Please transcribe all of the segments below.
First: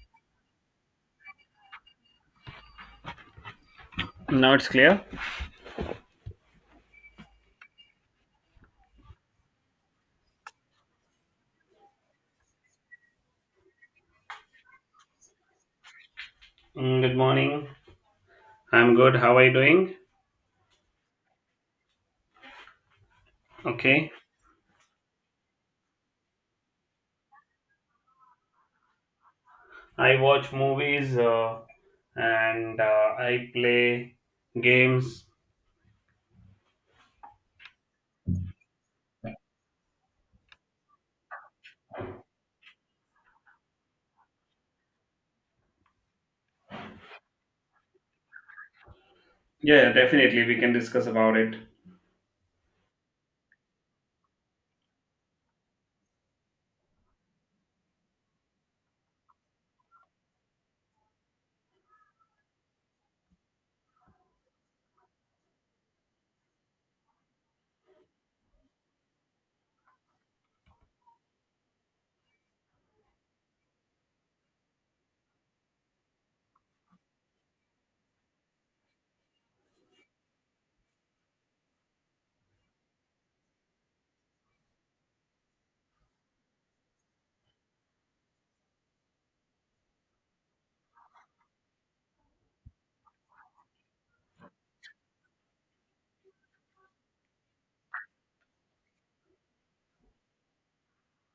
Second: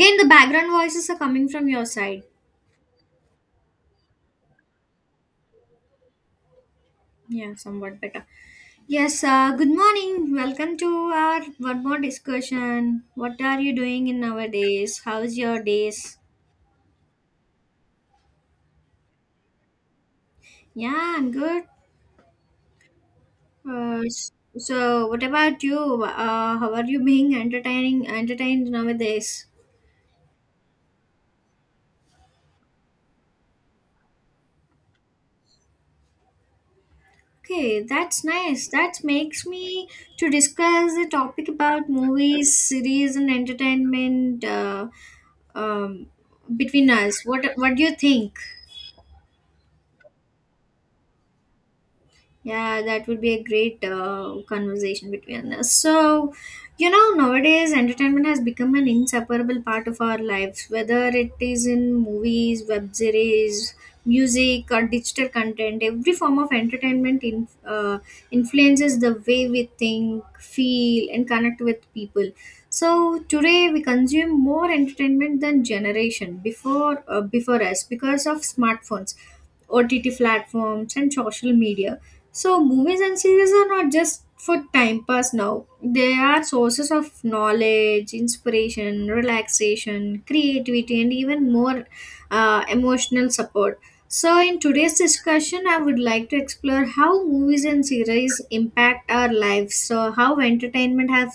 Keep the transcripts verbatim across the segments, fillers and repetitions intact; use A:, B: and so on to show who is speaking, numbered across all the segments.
A: Again, the background voices are coming from your side.
B: Now it's clear.
A: Yeah, somewhat better. Yes, uh, good morning. Welcome to our one more discussion. What are you doing in nowadays? How's your days?
B: Mm, good morning. I'm good. How are you doing?
A: Yeah, I'm good. Uh,
B: Okay.
A: s- so, what about you? Uh, how are you being entertaining entertained nowadays?
B: I watch movies uh, and uh, I play games.
A: Okay, that's nice. That makes me to discuss the topic about movies, series, and entertainment. Uh, um, between us. What What do you think?
B: Yeah, definitely. We can discuss about it.
A: Yeah, that would be a great uh, conversation between us. So, you know, nowadays entertainment has become an inseparable part of our lives, whether it is in movies, web series, music, or digital content. Every form of entertainment in, uh, influences the way we think, feel, and connect with people. So today we consume more entertainment than generation before uh, before us because of smartphones O T T platforms, and social media. So, movies and series are not just for time pass now, they are sources of knowledge, inspiration, relaxation, creativity, and even more uh, emotional support. So, in today's discussion, I would like to explore how movies and series impact our lives. So, how entertainment have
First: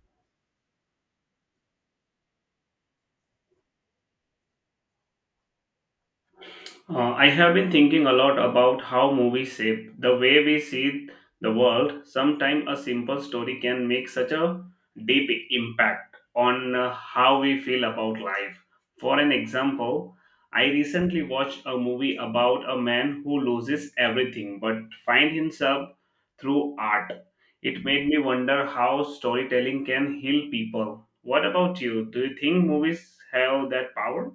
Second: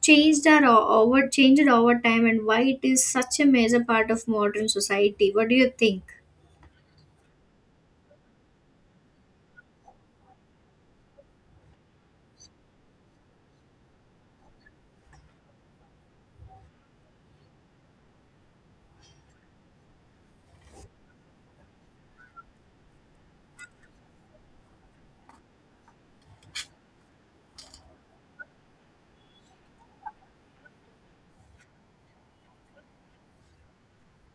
A: changed our over changed over time, and why it is such a major part of modern society. What do you think?
B: Uh, I have been thinking a lot about how movies shape the way we see the world. Sometimes a simple story can make such a deep impact on uh, how we feel about life. For an example, I recently watched a movie about a man who loses everything but finds himself through art. It made me wonder how storytelling can heal people. What about you? Do you think movies have that power?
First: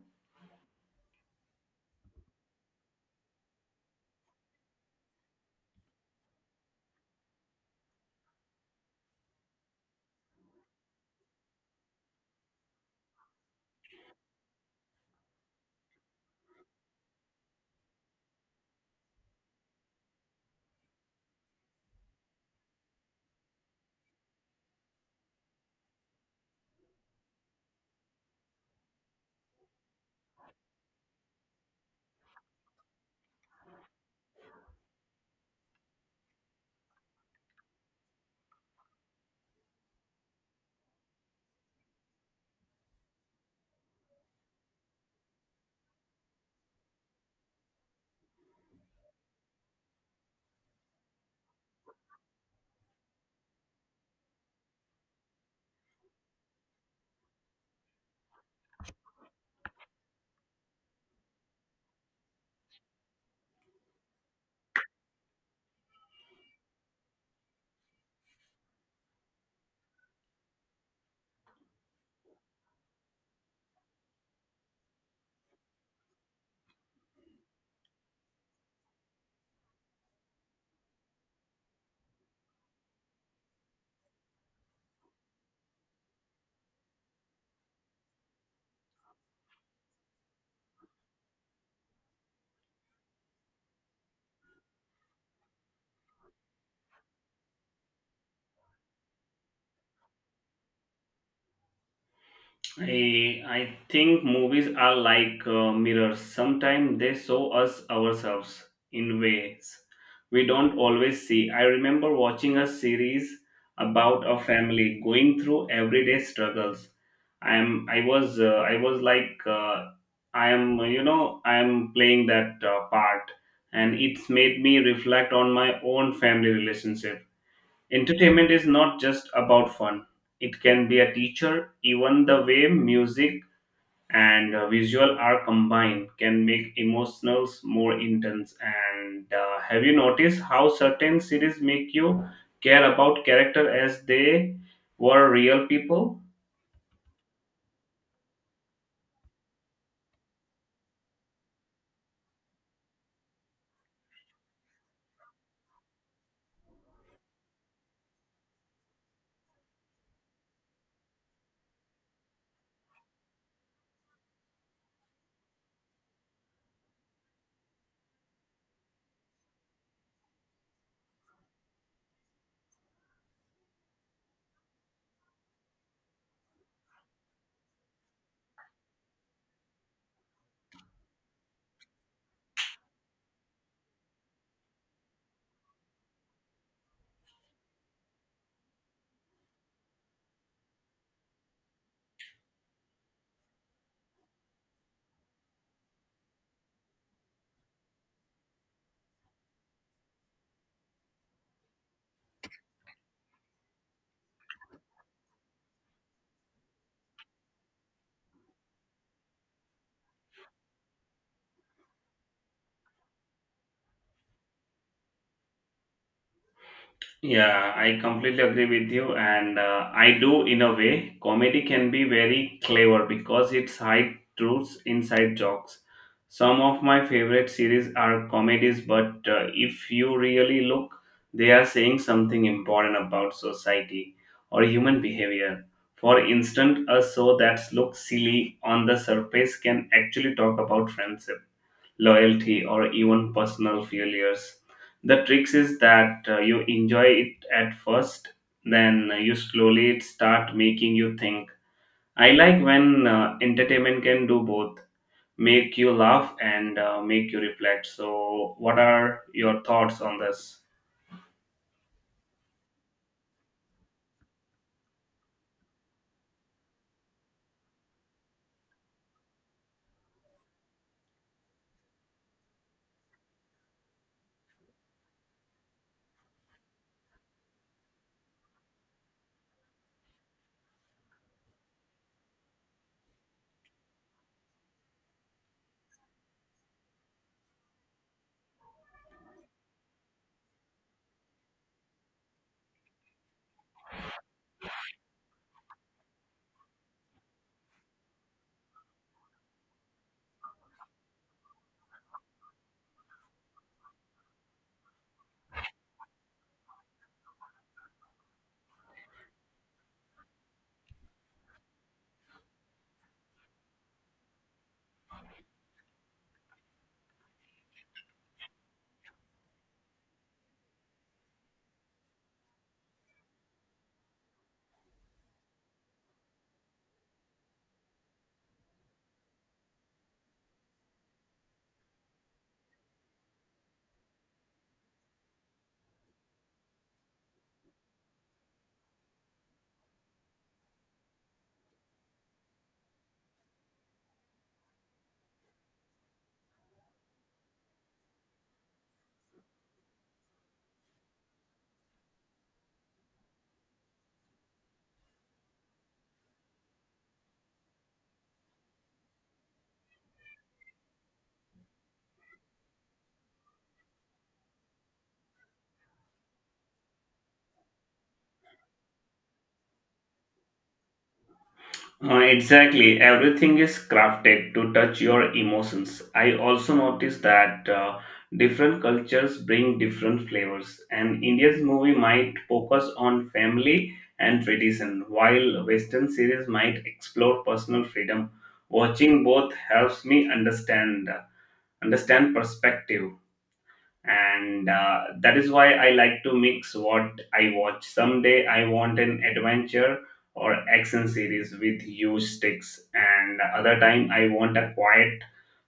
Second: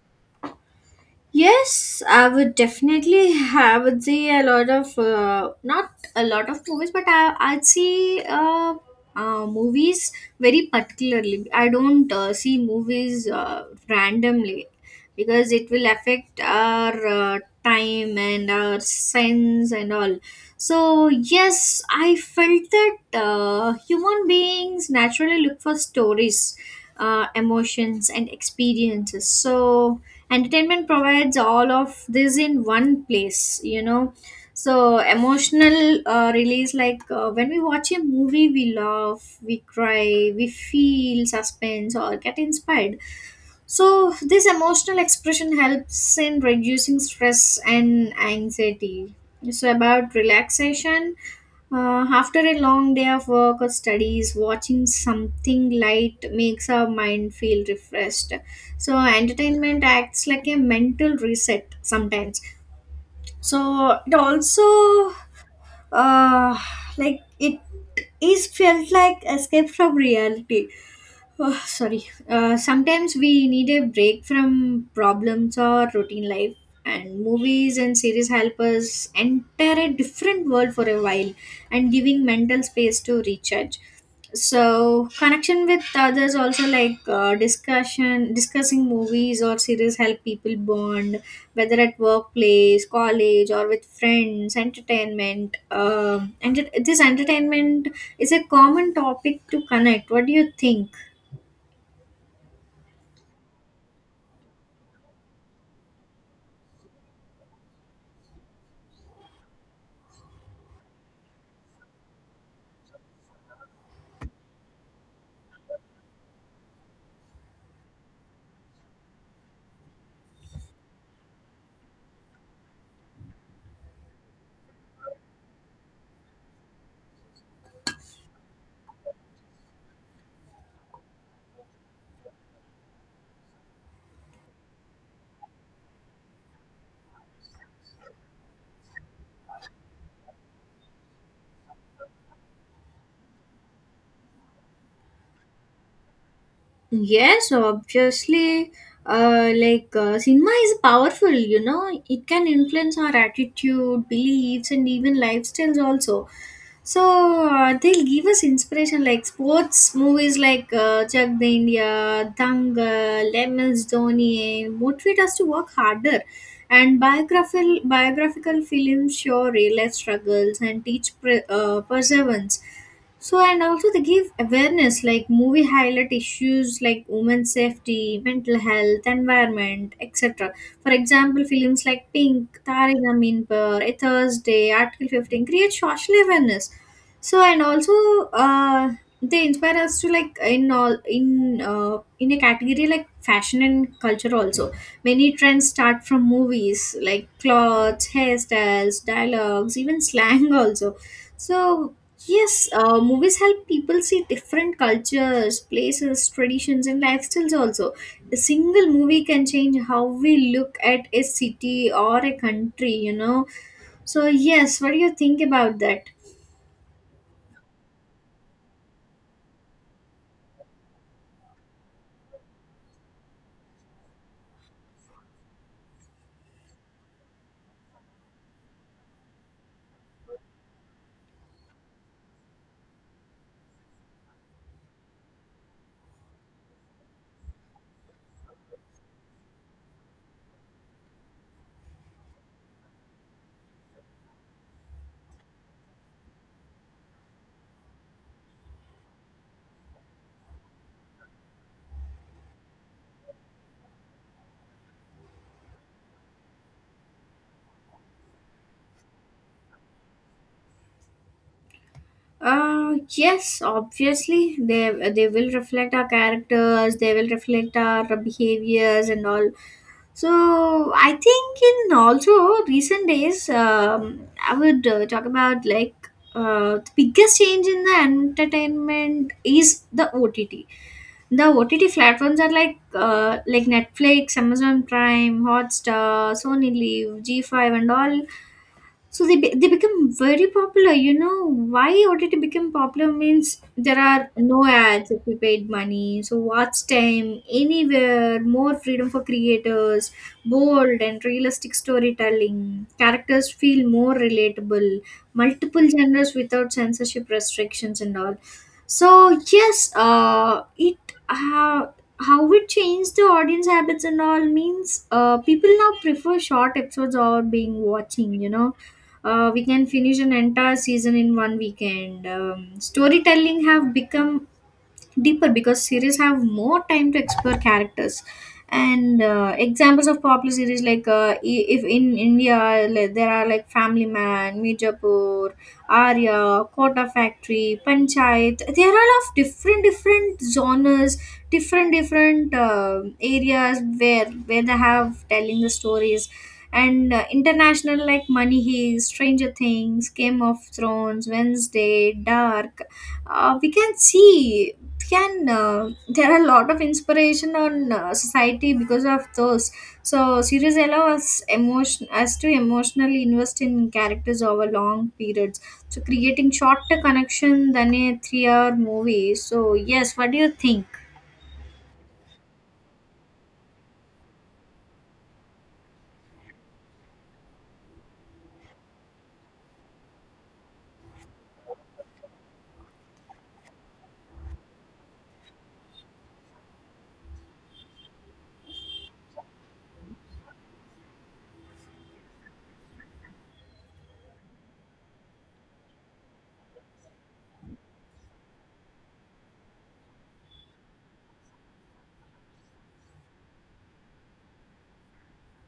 A: Yes, I would definitely. have. I would see a lot of uh, not a lot of movies, but I I'd see uh, uh, movies very particularly. I don't uh, see movies uh, randomly because it will affect our uh, time and our sense and all. So yes, I felt that uh, human beings naturally look for stories, uh, emotions, and experiences. So entertainment provides all of this in one place, you know, so emotional uh, release, like uh, when we watch a movie, we laugh, we cry, we feel suspense or get inspired. So this emotional expression helps in reducing stress and anxiety. So about relaxation, uh, after a long day of work or studies, watching something light makes our mind feel refreshed. So, entertainment acts like a mental reset sometimes. So, it also uh, like it is felt like escape from reality. Oh, sorry. Uh, sometimes we need a break from problems or routine life, and movies and series help us enter a different world for a while and giving mental space to recharge. So, connection with others also, like uh, discussion, discussing movies or series help people bond, whether at workplace, college, or with friends, entertainment. Um, and it- this entertainment is a common topic to connect. What do you think?
B: I, I think movies are like uh, mirrors. Sometimes they show us ourselves in ways we don't always see. I remember watching a series about a family going through everyday struggles. I am I was uh, I was like uh, I am, you know, I am playing that uh, part, and it's made me reflect on my own family relationship. Entertainment is not just about fun, it can be a teacher. Even the way music and uh, visual are combined can make emotionals more intense. And uh, have you noticed how certain series make you care about character as they were real people?
A: Yes, obviously, uh, like uh, cinema is powerful, you know, it can influence our attitude, beliefs, and even lifestyles also. So uh, they'll give us inspiration, like sports movies like uh, Chak the India, Dangal, Lemons Dhoni, and motivate us to work harder. And biographical biographical films show real life struggles and teach pre- uh, perseverance. So and also they give awareness, like movie highlight issues like women's safety, mental health, environment, et cetera. For example, films like Pink, Tare Zameen Par, A Thursday, Article fifteen create social awareness. So and also uh, they inspire us to, like in all in uh, in a category like fashion and culture also. Many trends start from movies like clothes, hairstyles, dialogues, even slang also. So yes, uh, movies help people see different cultures, places, traditions, and lifestyles also. A single movie can change how we look at a city or a country, you know. So yes, what do you think about that?
B: Yeah, I completely agree with you, and uh, I do in a way. Comedy can be very clever because it's hide truths inside jokes. Some of my favorite series are comedies, but uh, if you really look, they are saying something important about society or human behavior. For instance, a show that looks silly on the surface can actually talk about friendship, loyalty, or even personal failures. The trick is that uh, you enjoy it at first, then you slowly it start making you think. I like when uh, entertainment can do both, make you laugh and uh, make you reflect. So, what are your thoughts on this?
A: Uh, yes, obviously they they will reflect our characters, they will reflect our behaviors and all. So I think in also recent days, um, I would uh, talk about like uh, the biggest change in the entertainment is the O T T. The O T T platforms are like uh, like Netflix, Amazon Prime, Hotstar, Sony Live, G five, and all. So they be- they become very popular, you know. Why O T T become popular means there are no ads if you paid money, so watch time anywhere, more freedom for creators, bold and realistic storytelling, characters feel more relatable, multiple genres without censorship restrictions and all. So yes, uh it uh, how it changed the audience habits and all means, uh, people now prefer short episodes or being watching, you know. Uh, we can finish an entire season in one weekend. Um, storytelling have become deeper because series have more time to explore characters. And uh, examples of popular series like uh, i- if in india, like, there are like family man, mijapur, arya, kota factory, panchayat. They are all of different different genres, different different uh, areas where where they have telling the stories. And uh, international like money heist, stranger things, game of thrones, wednesday, dark. Uh, we can see can uh, there are a lot of inspiration on uh, society because of those. So series allow us emotion us to emotionally invest in characters over long periods, so creating shorter connection than a three hour movie. So yes, what do you think?
B: Uh, exactly. Everything is crafted to touch your emotions. I also noticed that uh, different cultures bring different flavors, and India's movie might focus on family and tradition, while Western series might explore personal freedom. Watching both helps me understand understand perspective, and uh, that is why I like to mix what I watch. Someday I want an adventure or action series with huge stakes, and other time I want a quiet,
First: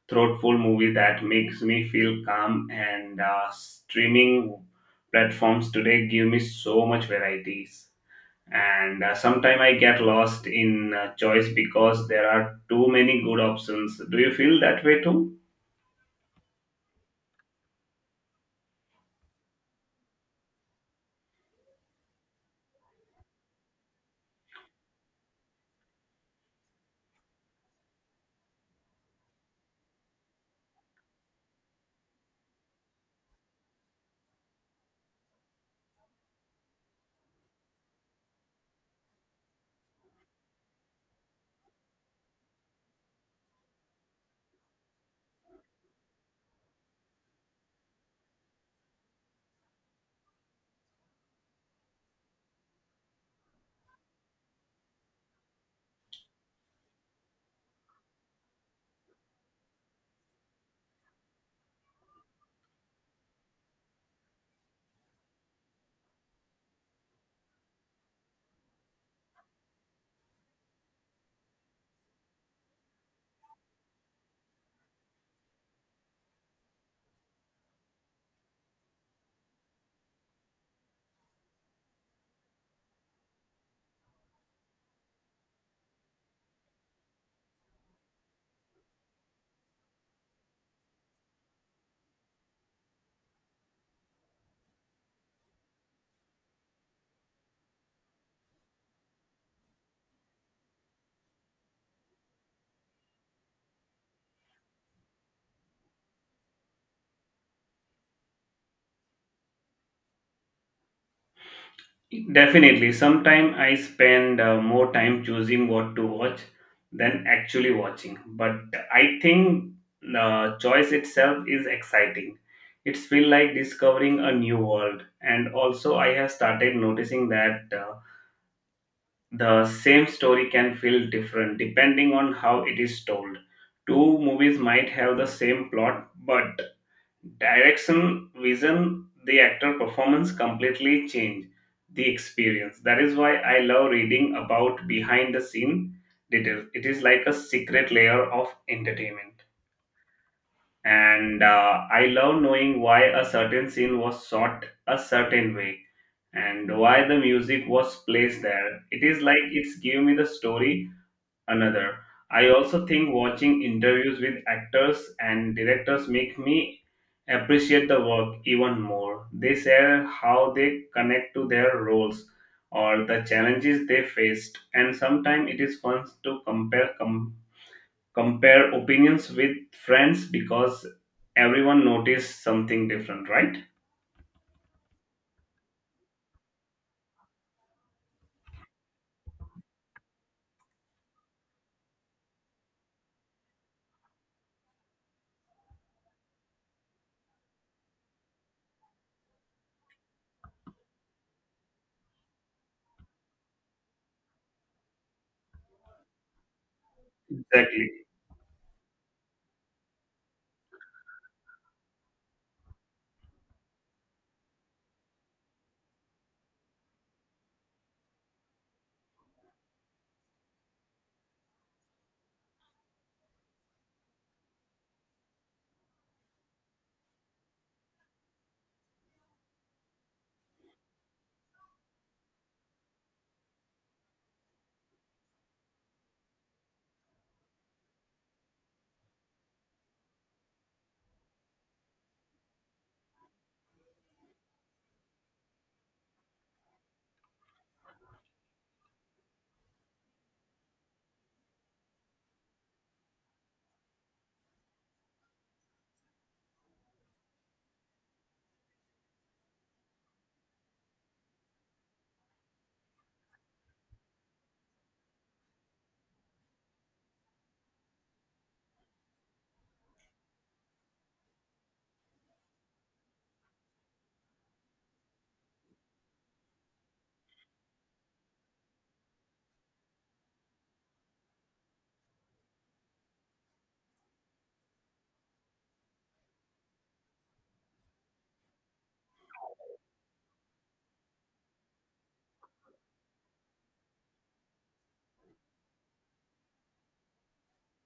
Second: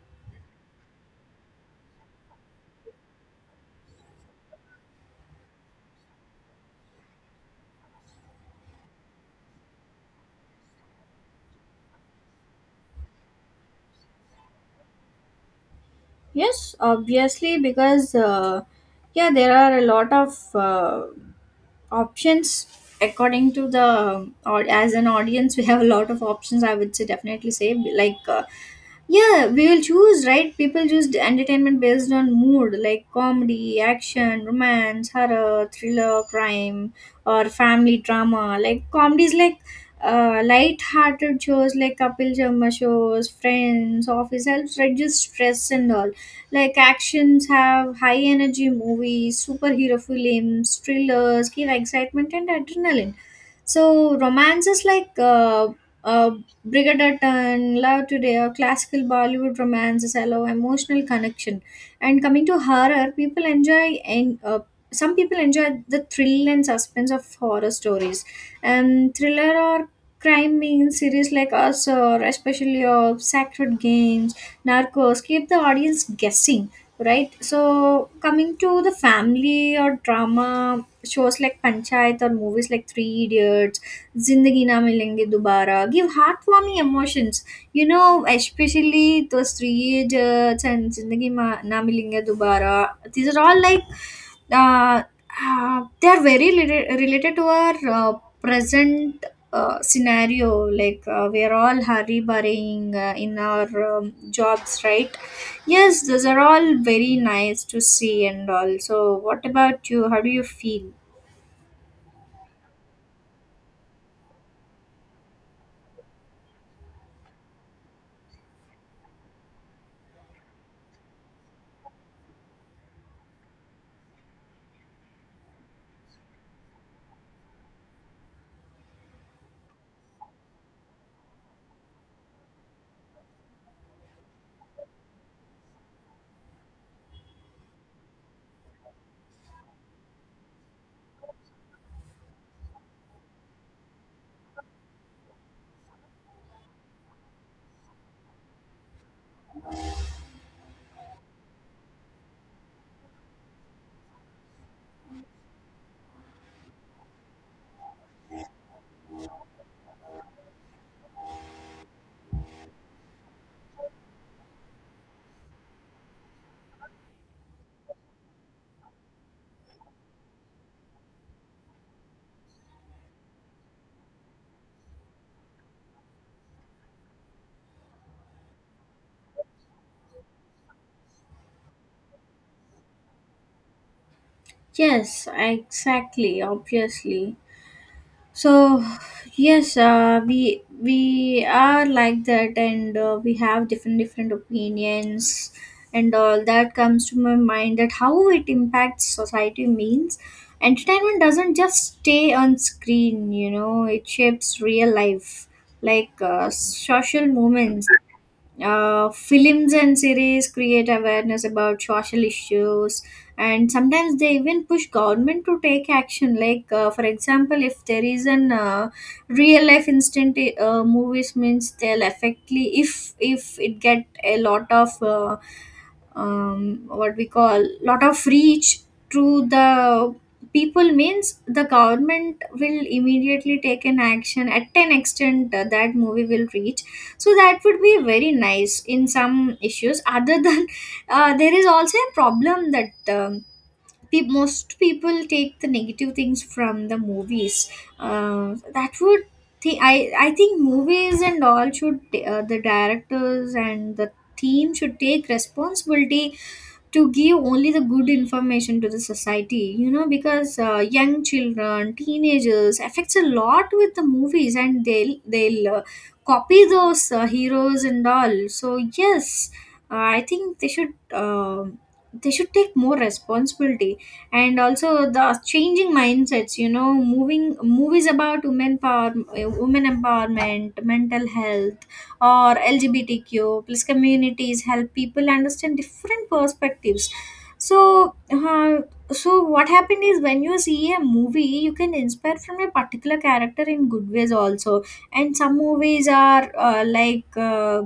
B: thoughtful movie that makes me feel calm. And uh, streaming platforms today give me so much varieties, and uh, sometimes I get lost in uh, choice because there are too many good options. Do you feel that way too?
A: Yes, obviously, because uh, yeah, there are a lot of uh, options according to the or as an audience, we have a lot of options. I would say definitely say like, uh, yeah, we will choose right. People choose entertainment based on mood, like comedy, action, romance, horror, thriller, crime, or family drama. Like comedies, like uh, light-hearted shows like Kapil Sharma shows, Friends, Office helps reduce stress and all. Like actions have high energy movies, superhero films, thrillers give excitement and adrenaline. So romances like uh, uh, Brigadattan, Love Today, or classical Bollywood romances allow emotional connection. And coming to horror, people enjoy and uh, some people enjoy the thrill and suspense of horror stories. Um, thriller or crime means series like us or especially of Sacred Games, narcos keep the audience guessing, right? So coming to the family or drama shows like panchayat or movies like three idiots, zindagi na milenge dobara give heartwarming emotions, you know, especially those three idiots and zindagi Ma- na milenge dobara. These are all like uh, uh, they are very rela- related to our uh, present uh, scenario, like uh, we are all hurry burrying uh, in our um, jobs, right? Yes, those are all very nice to see and all. So what about you? How do you feel?
B: Definitely. Sometimes I spend uh, more time choosing what to watch than actually watching. But I think the choice itself is exciting. It's feel like discovering a new world. And also, I have started noticing that uh, the same story can feel different depending on how it is told. Two movies might have the same plot, but direction, vision, the actor performance completely change the experience. That is why I love reading about behind the scene details. It is like a secret layer of entertainment. And uh, I love knowing why a certain scene was shot a certain way and why the music was placed there. It is like it's giving me the story another. I also think watching interviews with actors and directors make me appreciate the work even more. They share how they connect to their roles or the challenges they faced, and sometimes it is fun to compare com- compare opinions with friends because everyone noticed something different, right?
A: Yes, exactly, obviously. So yes, uh, we we are like that, and uh, we have different different opinions and all that comes to my mind, that how it impacts society means entertainment doesn't just stay on screen, you know, it shapes real life, like uh, social movements.
B: Exactly.
A: Uh, films and series create awareness about social issues, and sometimes they even push government to take action, like uh, for example, if there is an uh, real life instant uh, movies means they'll affectly. if if it get a lot of uh, um, what we call lot of reach to the people means the government will immediately take an action at an extent uh, that movie will reach. So that would be very nice in some issues. Other than uh, there is also a problem that um, pe- most people take the negative things from the movies. uh, that would thi- I, I think movies and all should, uh, the directors and the team should take responsibility to give only the good information to the society, you know, because uh, young children, teenagers affects a lot with the movies, and they'll they'll uh, copy those uh, heroes and all. So yes, uh, I think they should um they should take more responsibility, and also the changing mindsets, you know, moving movies about women power, uh, women empowerment, mental health, or L G B T Q plus communities help people understand different perspectives. So, uh, so what happened is when you see a movie, you can inspire from a particular character in good ways also. And some movies are uh, like uh,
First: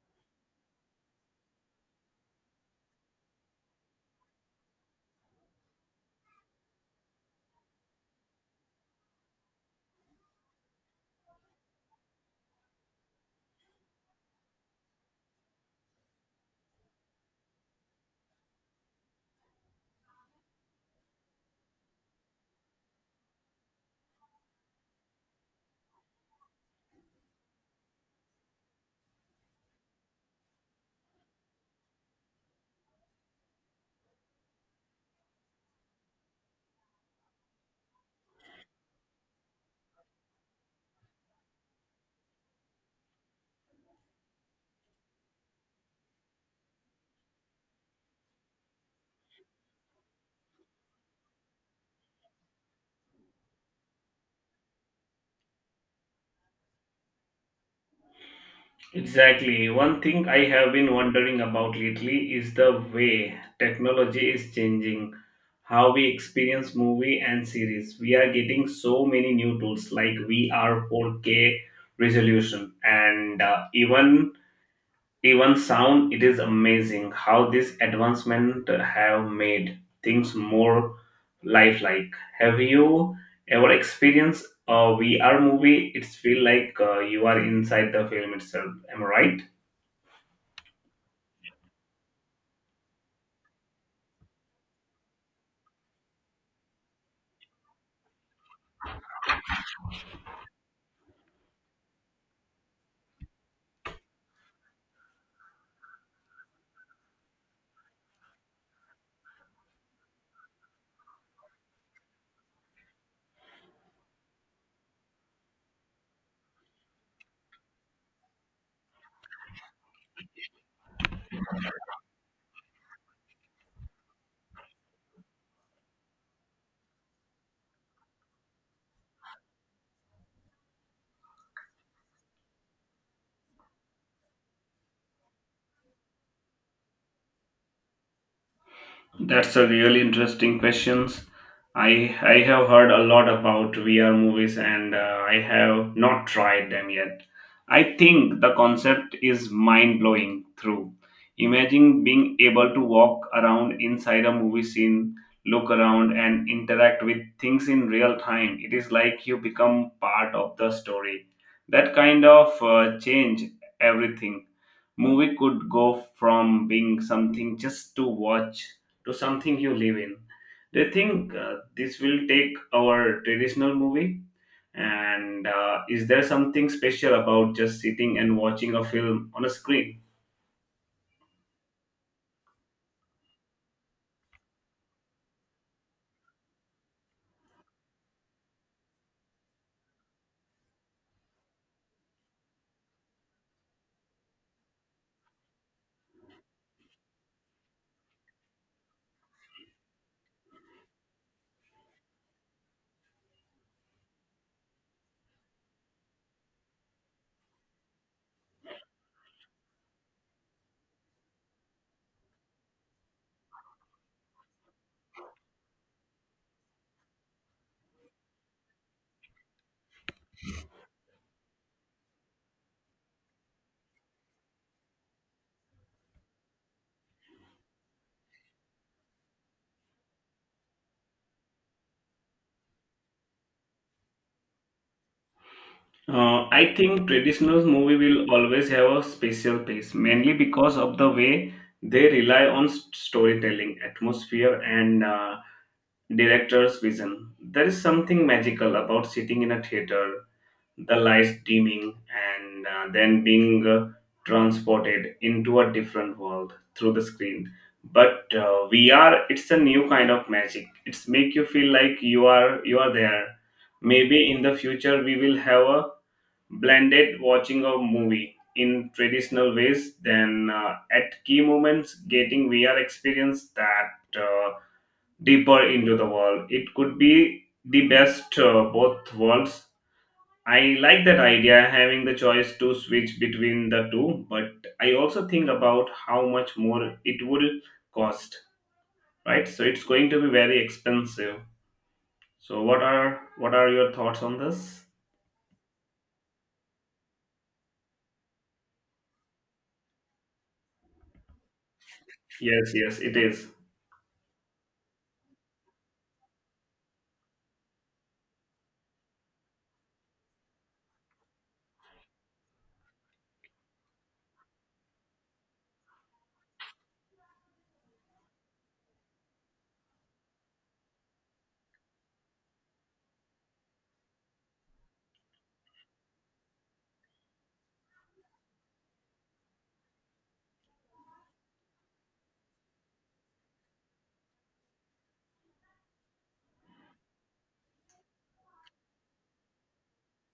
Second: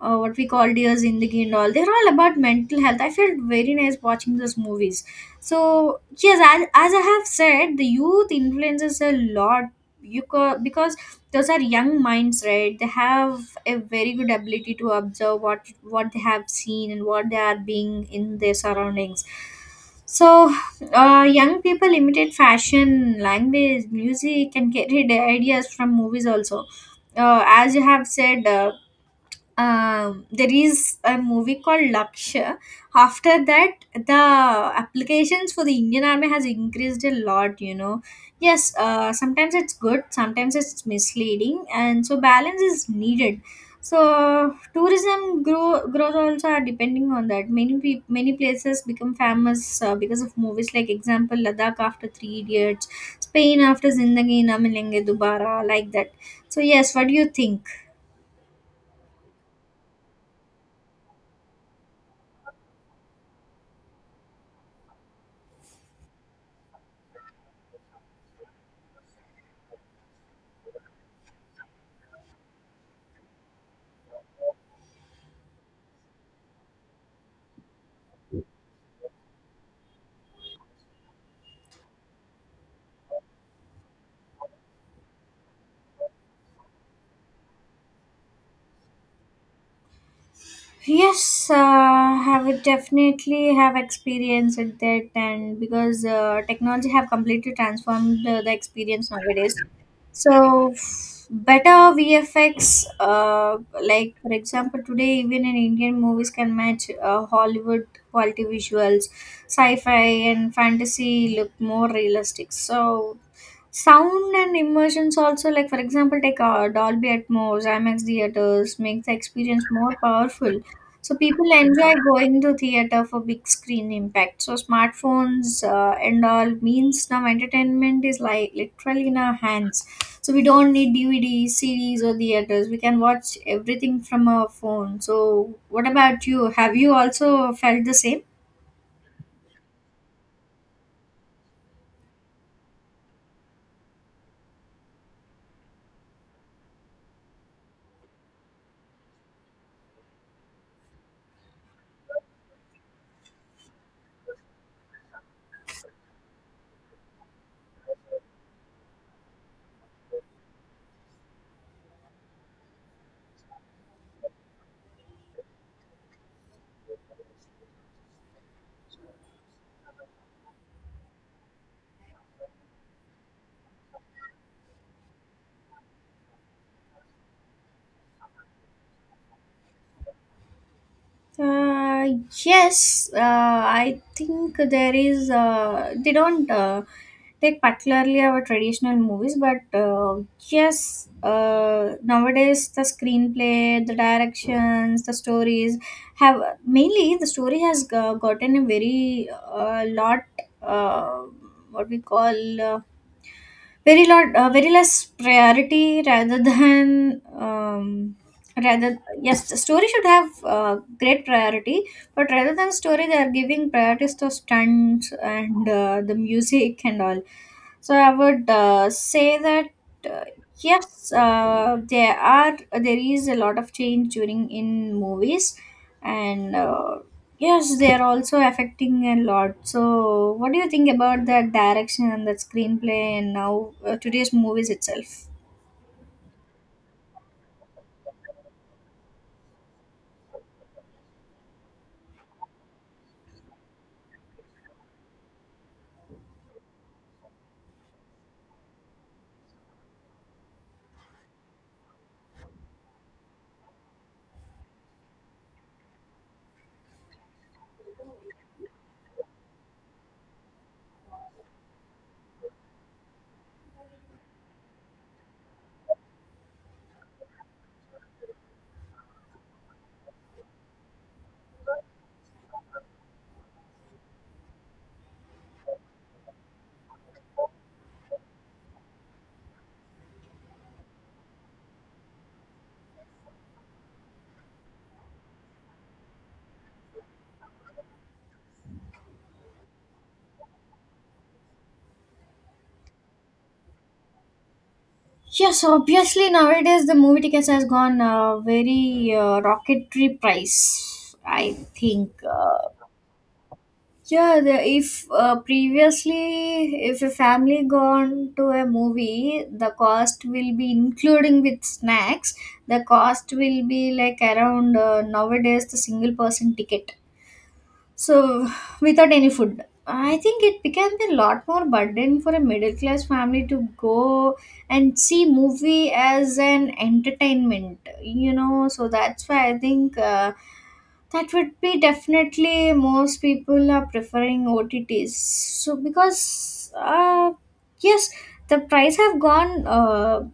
A: uh, what we call Dear Zindagi and all. They're all about mental health. I felt very nice watching those movies. So yes, as, as I have said, the youth influences a lot. You co- because those are young minds, right? They have a very good ability to observe what what they have seen and what they are being in their surroundings. So, uh, young people imitate fashion, language, music, and get ideas from movies also. Uh, as you have said, uh, um, there is a movie called Lakshya. After that, the applications for the Indian Army has increased a lot. You know, yes, uh, sometimes it's good, sometimes it's misleading, and so balance is needed. So tourism grow growth also are depending on that. Many pe- many places become famous uh, because of movies, like example Ladakh after Three Idiots, Spain after Zindagi Na Milenge Dubara, like that. So yes, what do you think?
B: Exactly. One thing I have been wondering about lately is the way technology is changing how we experience movie and series. We are getting so many new tools like V R, four K resolution, and uh, even even sound. It is amazing how this advancement have made things more lifelike. Have you ever experienced a V R movie? It's feel like uh, you are inside the film itself. Am I right?
A: Yes, uh, have it definitely have experienced that, and because uh, technology have completely transformed uh, the experience nowadays. So f- better V F X, uh, like for example, today even in Indian movies can match uh, Hollywood quality visuals, sci-fi and fantasy look more realistic. So sound and immersions also, like for example, take uh, Dolby Atmos, IMAX theaters, make the experience more powerful. So people enjoy going to theater for big screen impact. So smartphones uh, and all means now entertainment is like literally in our hands. So we don't need D V Ds, C Ds, or theaters. We can watch everything from our phone. So what about you? Have you also felt the same?
B: That's a really interesting questions. I I have heard a lot about V R movies, and uh, I have not tried them yet. I think the concept is mind blowing. Through, imagine being able to walk around inside a movie scene, look around and interact with things in real time. It is like you become part of the story. That kind of uh, change everything. Movie could go from being something just to watch to something you live in. Do you think uh, this will take our traditional movie? And uh, is there something special about just sitting and watching a film on a screen?
A: Uh, yes, uh, I think there is. Uh, they don't uh, take particularly our traditional movies, but uh, yes, uh, nowadays the screenplay, the directions, the stories have mainly the story has g- gotten a very uh, lot. Uh, what we call. Uh, very lot, uh, very less priority rather than um, rather yes the story should have uh, great priority, but rather than story they are giving priorities to stunts and uh, the music and all. So I would uh, say that uh, yes, uh, there are there is a lot of change during in movies and uh, yes, they are also affecting a lot. So what do you think about that direction and the screenplay and now uh, today's movies itself?
B: Uh, I think traditional movie will always have a special place, mainly because of the way they rely on s- storytelling, atmosphere, and uh, director's vision. There is something magical about sitting in a theater, the lights dimming, and uh, then being uh, transported into a different world through the screen. But uh, V R, it's a new kind of magic. It's make you feel like you are you are there. Maybe in the future we will have a blended watching of movie in traditional ways, then uh, at key moments getting V R experience that uh, deeper into the world. It could be the best uh, both worlds. I like that idea, having the choice to switch between the two, but I also think about how much more it will cost, right? So it's going to be very expensive. So what are what are your thoughts on this?
A: Yes, obviously nowadays the movie tickets has gone uh, very uh, rocketry price. I think. Uh,
B: Yes, yes, it is.
A: yeah, the, if uh, previously if a family gone to a movie, the cost will be including with snacks. The cost will be like around uh, nowadays the single person ticket. So, without any food, I think it becomes a lot more burden for a middle class family to go and see movie as an entertainment. You know, so that's why I think uh, that would be definitely most people are preferring O T Ts. So because uh, yes, the price have gone. Uh,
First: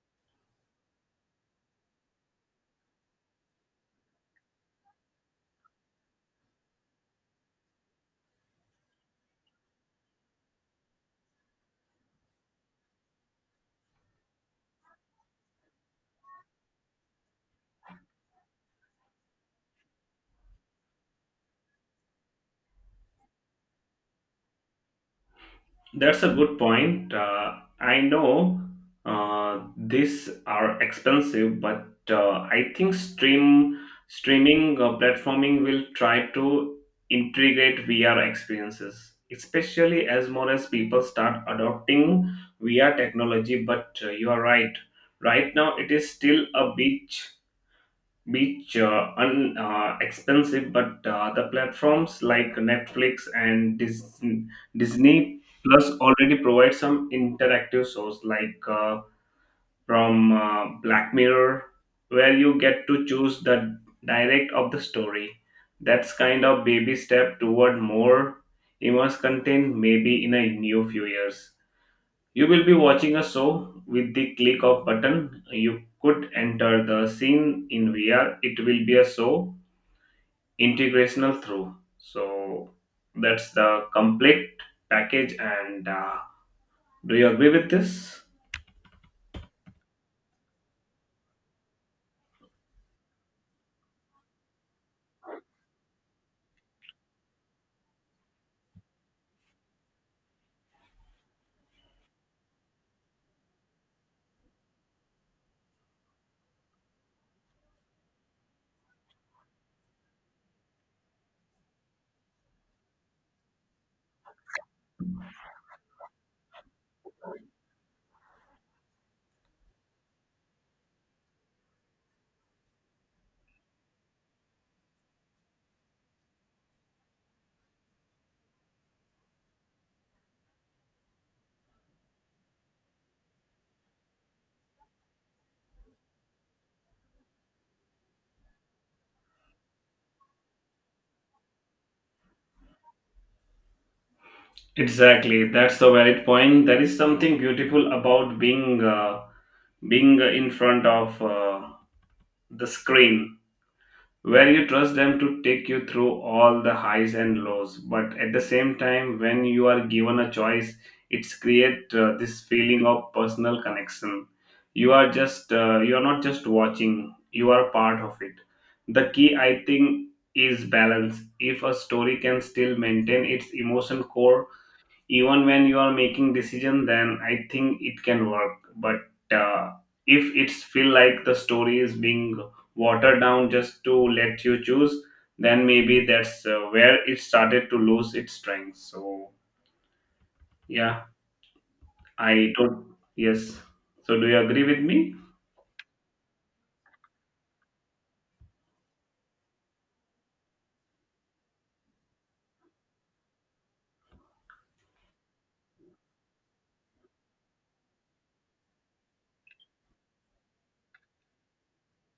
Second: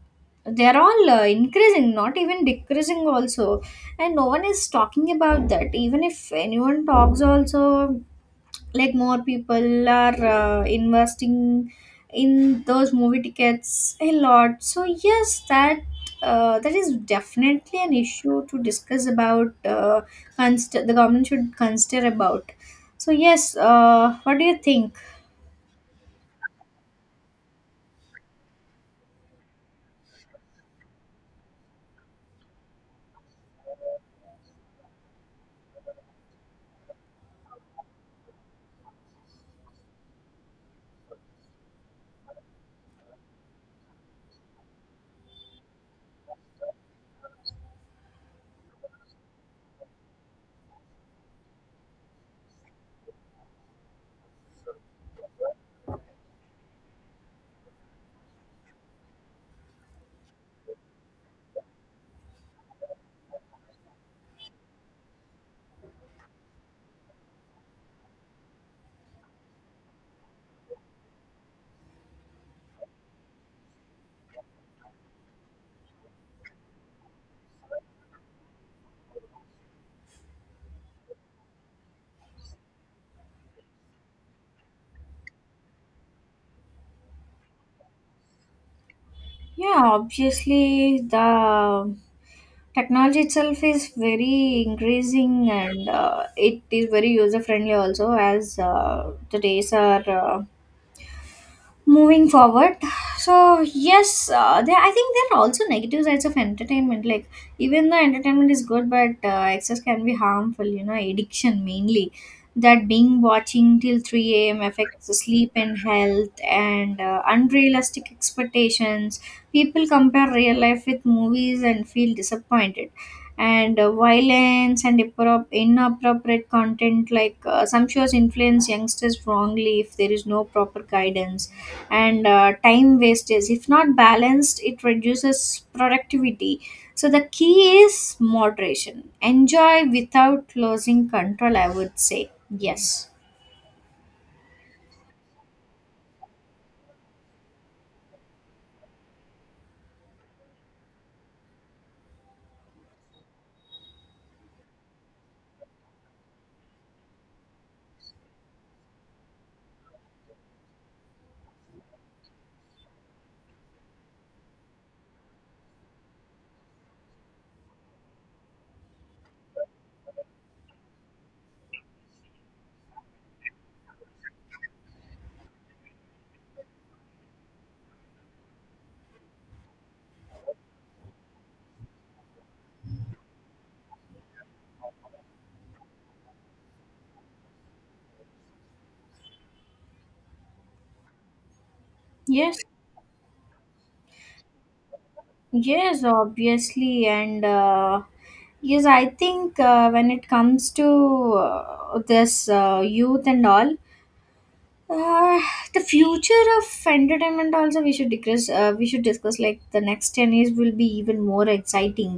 A: They are all uh, increasing, not even decreasing also, and no one is talking about that. Even if anyone talks also, like more people are uh, investing in those movie tickets a lot. So yes, that uh, that is definitely an issue to discuss about, uh, consider, the government should consider about. So yes, uh, what do you think?
B: That's a good point. Uh, I know uh, these are expensive, but uh, I think stream streaming uh, platforming will try to integrate V R experiences, especially as more as people start adopting V R technology. But uh, you are right. Right now, it is still a bit which uh, un, uh, expensive, but uh, the platforms like Netflix and disney, Disney Plus already provide some interactive shows like uh, from uh, Black Mirror, where you get to choose the direct of the story. That's kind of baby step toward more immersive content. Maybe in a new few years you will be watching a show with the click of button. You could enter the scene in V R. It will be a show integrational through. So that's the complete package. And uh, do you agree with this?
A: Yeah, obviously the technology itself is very increasing and uh, it is very user friendly also as uh, the days are uh, moving forward. So yes, uh, there I think there are also negative sides of entertainment, like even though entertainment is good, but uh, excess can be harmful, you know, addiction mainly. That being watching till three a.m. affects the sleep and health, and uh, unrealistic expectations, people compare real life with movies and feel disappointed, and uh, violence and appro- inappropriate content, like uh, some shows influence youngsters wrongly if there is no proper guidance, and uh, time wastage. If not balanced, it reduces productivity. So the key is moderation. Enjoy without losing control, I would say. Yes.
B: Exactly, that's the valid point. There is something beautiful about being uh, being in front of uh, the screen where you trust them to take you through all the highs and lows. But at the same time, when you are given a choice, it's create uh, this feeling of personal connection. You are just uh, you are not just watching, you are part of it. The key, I think, is balance. If a story can still maintain its emotion core even when you are making decision, then I think it can work. But uh, if it's feel like the story is being watered down just to let you choose, then maybe that's uh, where it started to lose its strength. So yeah, I
A: Yes.
B: don't. Yes, so do you agree with me?
A: Yes, obviously. And uh, yes, I think uh, when it comes to uh, this uh, youth and all, Uh, the future of entertainment also we should discuss, uh, we should discuss like the next ten years will be even more exciting.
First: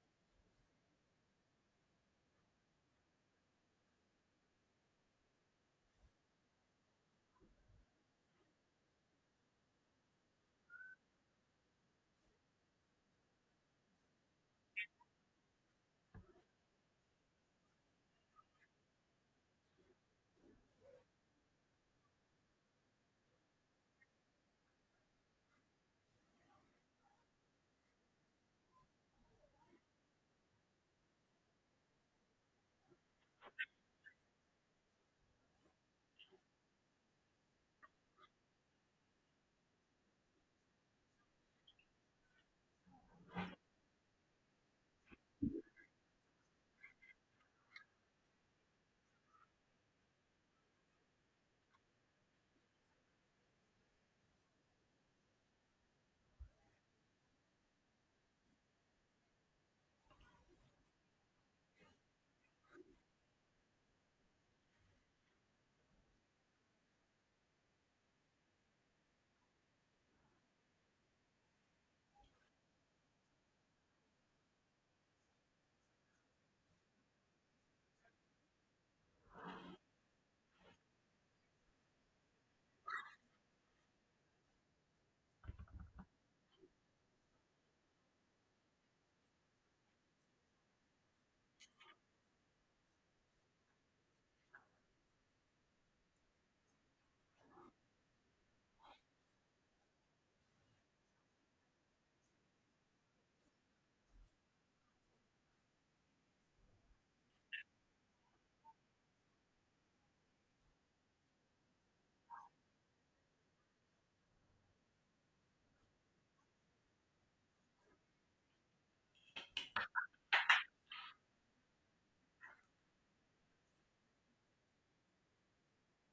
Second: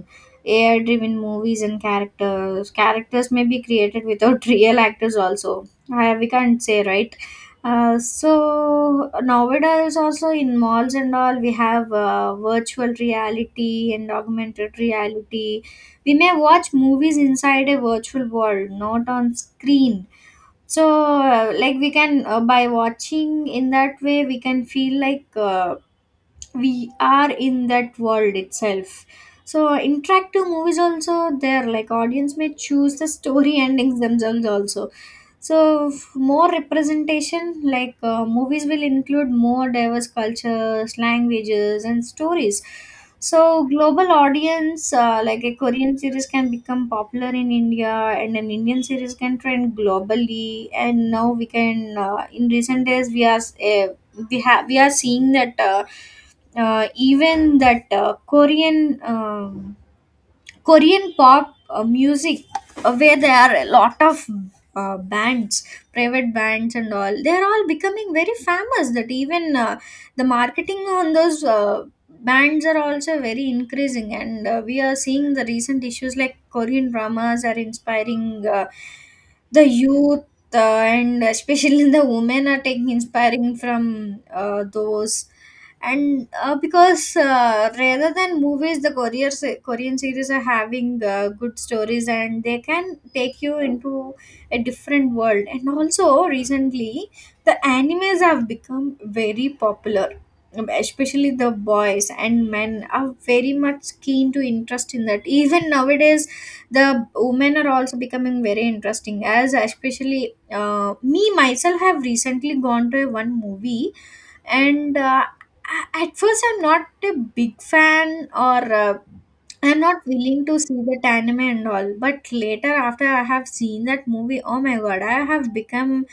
A: AI driven movies and characters characters may be created without real actors also. Uh, we can't say, right? Uh, so nowadays also in malls and all we have uh, virtual reality and augmented reality. We may watch movies inside a virtual world, not on screen. So uh, like we can, uh, by watching in that way we can feel like uh, we are in that world itself. So interactive movies also there, like audience may choose the story endings themselves also. So, f- more representation, like uh, movies will include more diverse cultures, languages, and stories. So, global audience, uh, like a Korean series can become popular in India, and an Indian series can trend globally. And now we can, uh, in recent days, we are s- eh, we have we are seeing that uh, uh, even that uh, Korean. um Korean pop uh, music, uh, where there are a lot of uh, bands, private bands, and all, they are all becoming very famous. That even uh, the marketing on those uh, bands are also very increasing, and uh, we are seeing the recent issues like Korean dramas are inspiring uh, the youth, uh, and especially the women are taking inspiring from uh, those, and uh, because uh, rather than movies the korean se- korean series are having uh, good stories and they can take you into a different world. And also recently the animes have become very popular. Um, especially the boys and men are very much keen to interest in that. Even nowadays the women are also becoming very interesting as especially, uh, me myself have recently gone to a one movie, and uh, a- at first I'm not a big fan or uh, I'm not willing to see that anime and all, but later, after I have seen that movie, oh my god, I have become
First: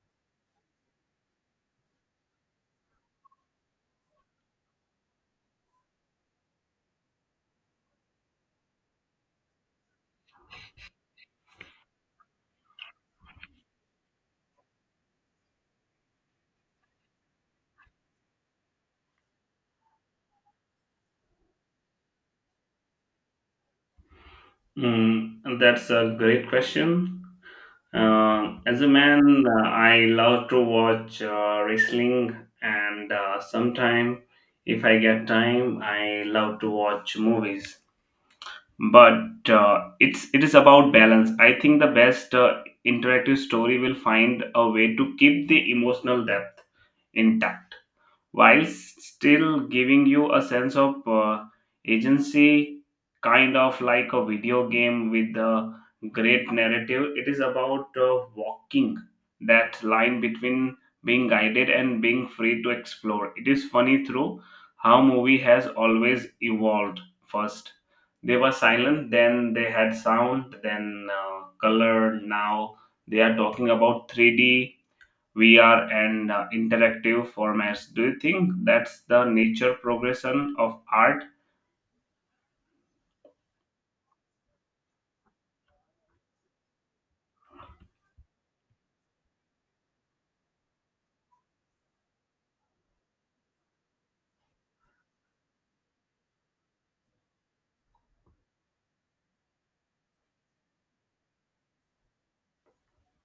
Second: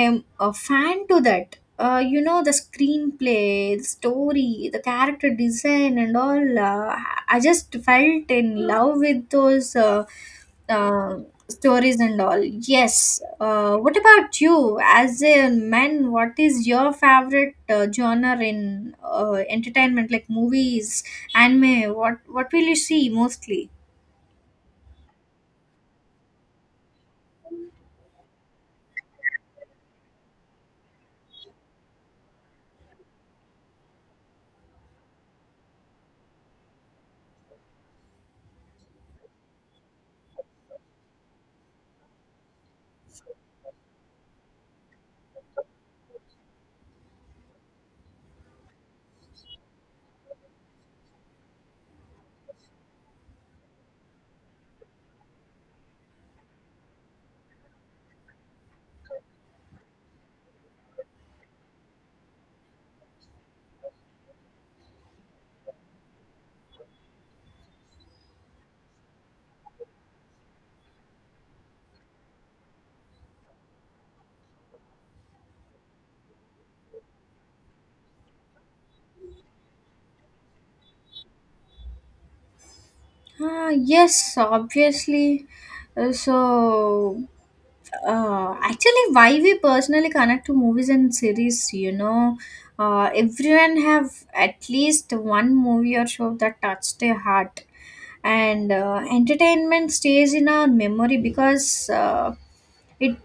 A: am a fan to that. Uh, you know, the screenplay, the story, the character design, and all. Uh, I I just felt in love with those uh, uh, stories and all. Yes. Uh, what about you? As a man, what is your favorite uh, genre in uh, entertainment, like movies, anime? What What will you see mostly?
B: mm, that's a great question. Uh, as a man, uh, I love to watch uh, wrestling, and uh, sometime, if I get time, I love to watch movies. But uh, it's it is about balance. I think the best uh, interactive story will find a way to keep the emotional depth intact while still giving you a sense of uh, agency, kind of like a video game with a great narrative. It is about uh, walking that line between being guided and being free to explore. It is funny through how movie has always evolved. First, they were silent, then they had sound, then uh, color. Now they are talking about three D, V R, and uh, interactive formats. Do you think that's the nature progression of art?
A: Uh, yes, obviously. Uh, so, uh, actually, why we personally connect to movies and series, you know, uh, everyone have at least one movie or show that touched their heart, and uh, entertainment stays in our memory because uh, it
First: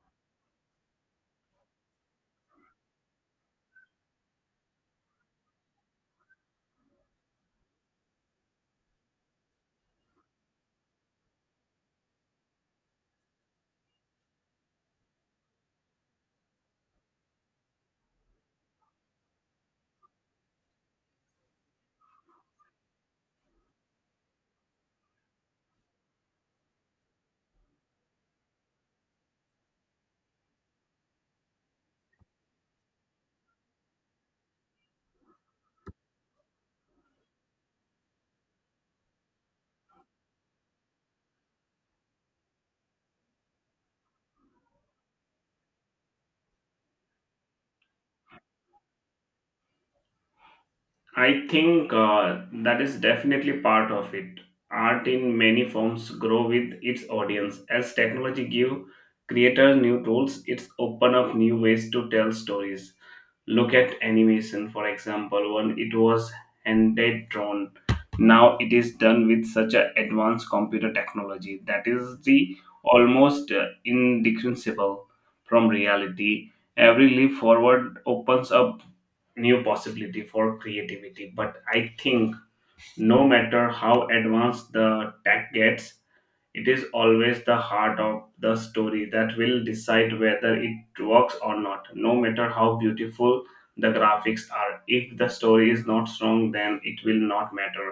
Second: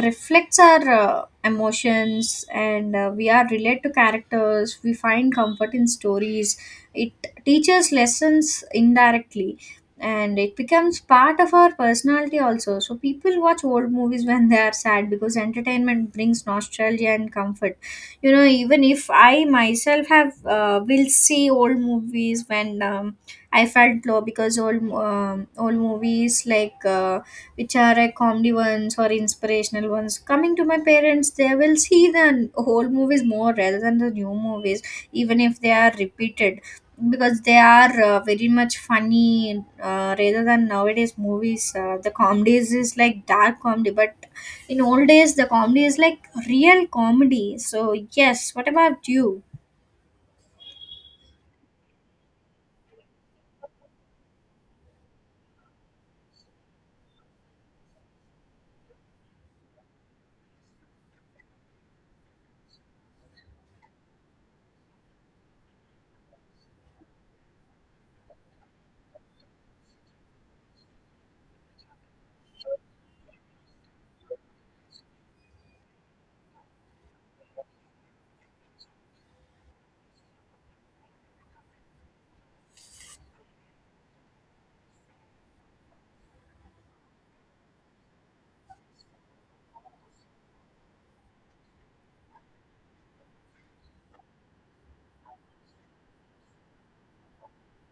A: reflects our uh, emotions, and uh, we are relate to characters, we find comfort in stories, it teaches lessons indirectly, and it becomes part of our personality also. So people watch old movies when they are sad because entertainment brings nostalgia and comfort, you know. Even if I myself have uh, will see old movies when um, I felt low, because old um, old movies like uh, which are uh, comedy ones or inspirational ones. Coming to my parents, they will see the old movies more rather than the new movies, even if they are repeated, because they are uh, very much funny, uh, rather than nowadays movies uh, the comedies is like dark comedy, but in old days the comedy is like real comedy. So yes, what about you?
B: I think uh, that is definitely part of it. Art in many forms grow with its audience. As technology give creators new tools, it's open up new ways to tell stories. Look at animation, for example, when it was handed drawn. Now it is done with such an advanced computer technology that is the almost uh, indistinguishable from reality. Every leap forward opens up new possibility for creativity. But I think, no matter how advanced the tech gets, it is always the heart of the story that will decide whether it works or not. No matter how beautiful the graphics are, if the story is not strong, then it will not matter.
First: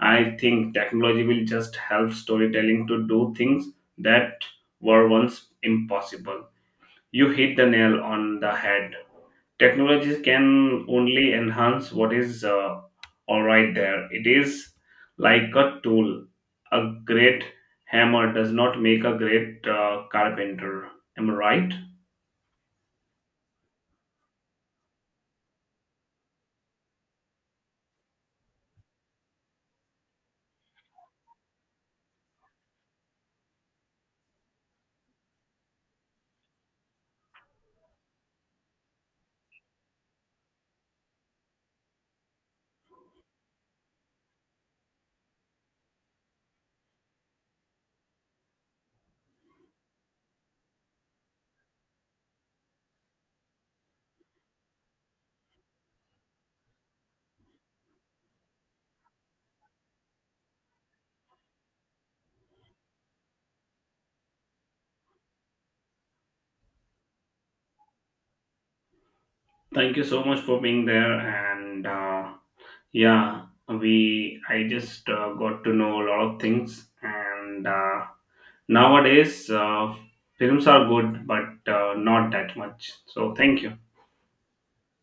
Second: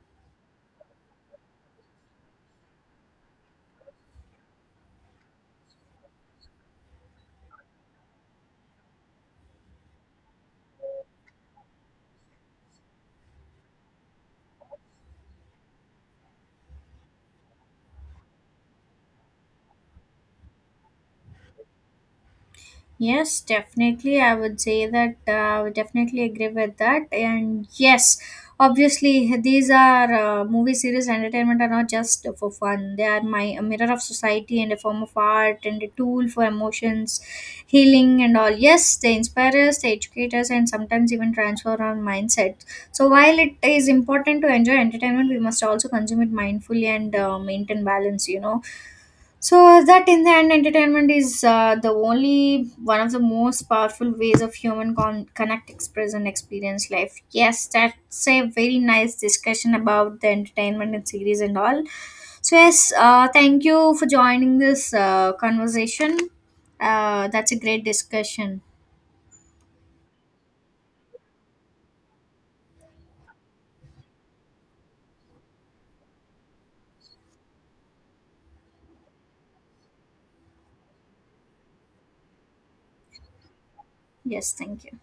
B: I think technology will just help storytelling to do things that were once impossible. You hit the nail on the head. Technologies can only enhance what is uh, all right there. It is like a tool. A great hammer does not make a great uh, carpenter. Am I right?
A: Yes, definitely. I would say that uh, I would definitely agree with that. And yes, obviously, these are uh, movie series entertainment are not just for fun. They are my a mirror of society and a form of art and a tool for emotions, healing, and all. Yes, they inspire us, they educate us, and sometimes even transform our mindset. So, while it is important to enjoy entertainment, we must also consume it mindfully and uh, maintain balance, you know, so that in the end, entertainment is uh, the only one of the most powerful ways of human con- connect, express, and experience life. Yes, that's a very nice discussion about the entertainment and series and all. So yes, uh, thank you for joining this uh, conversation. Uh, that's a great discussion.
B: Thank you so much for being there. And uh, yeah, we I just uh, got to know a lot of things. And uh, nowadays, uh, films are good, but uh, not that much. So thank you.
A: Yes, thank you.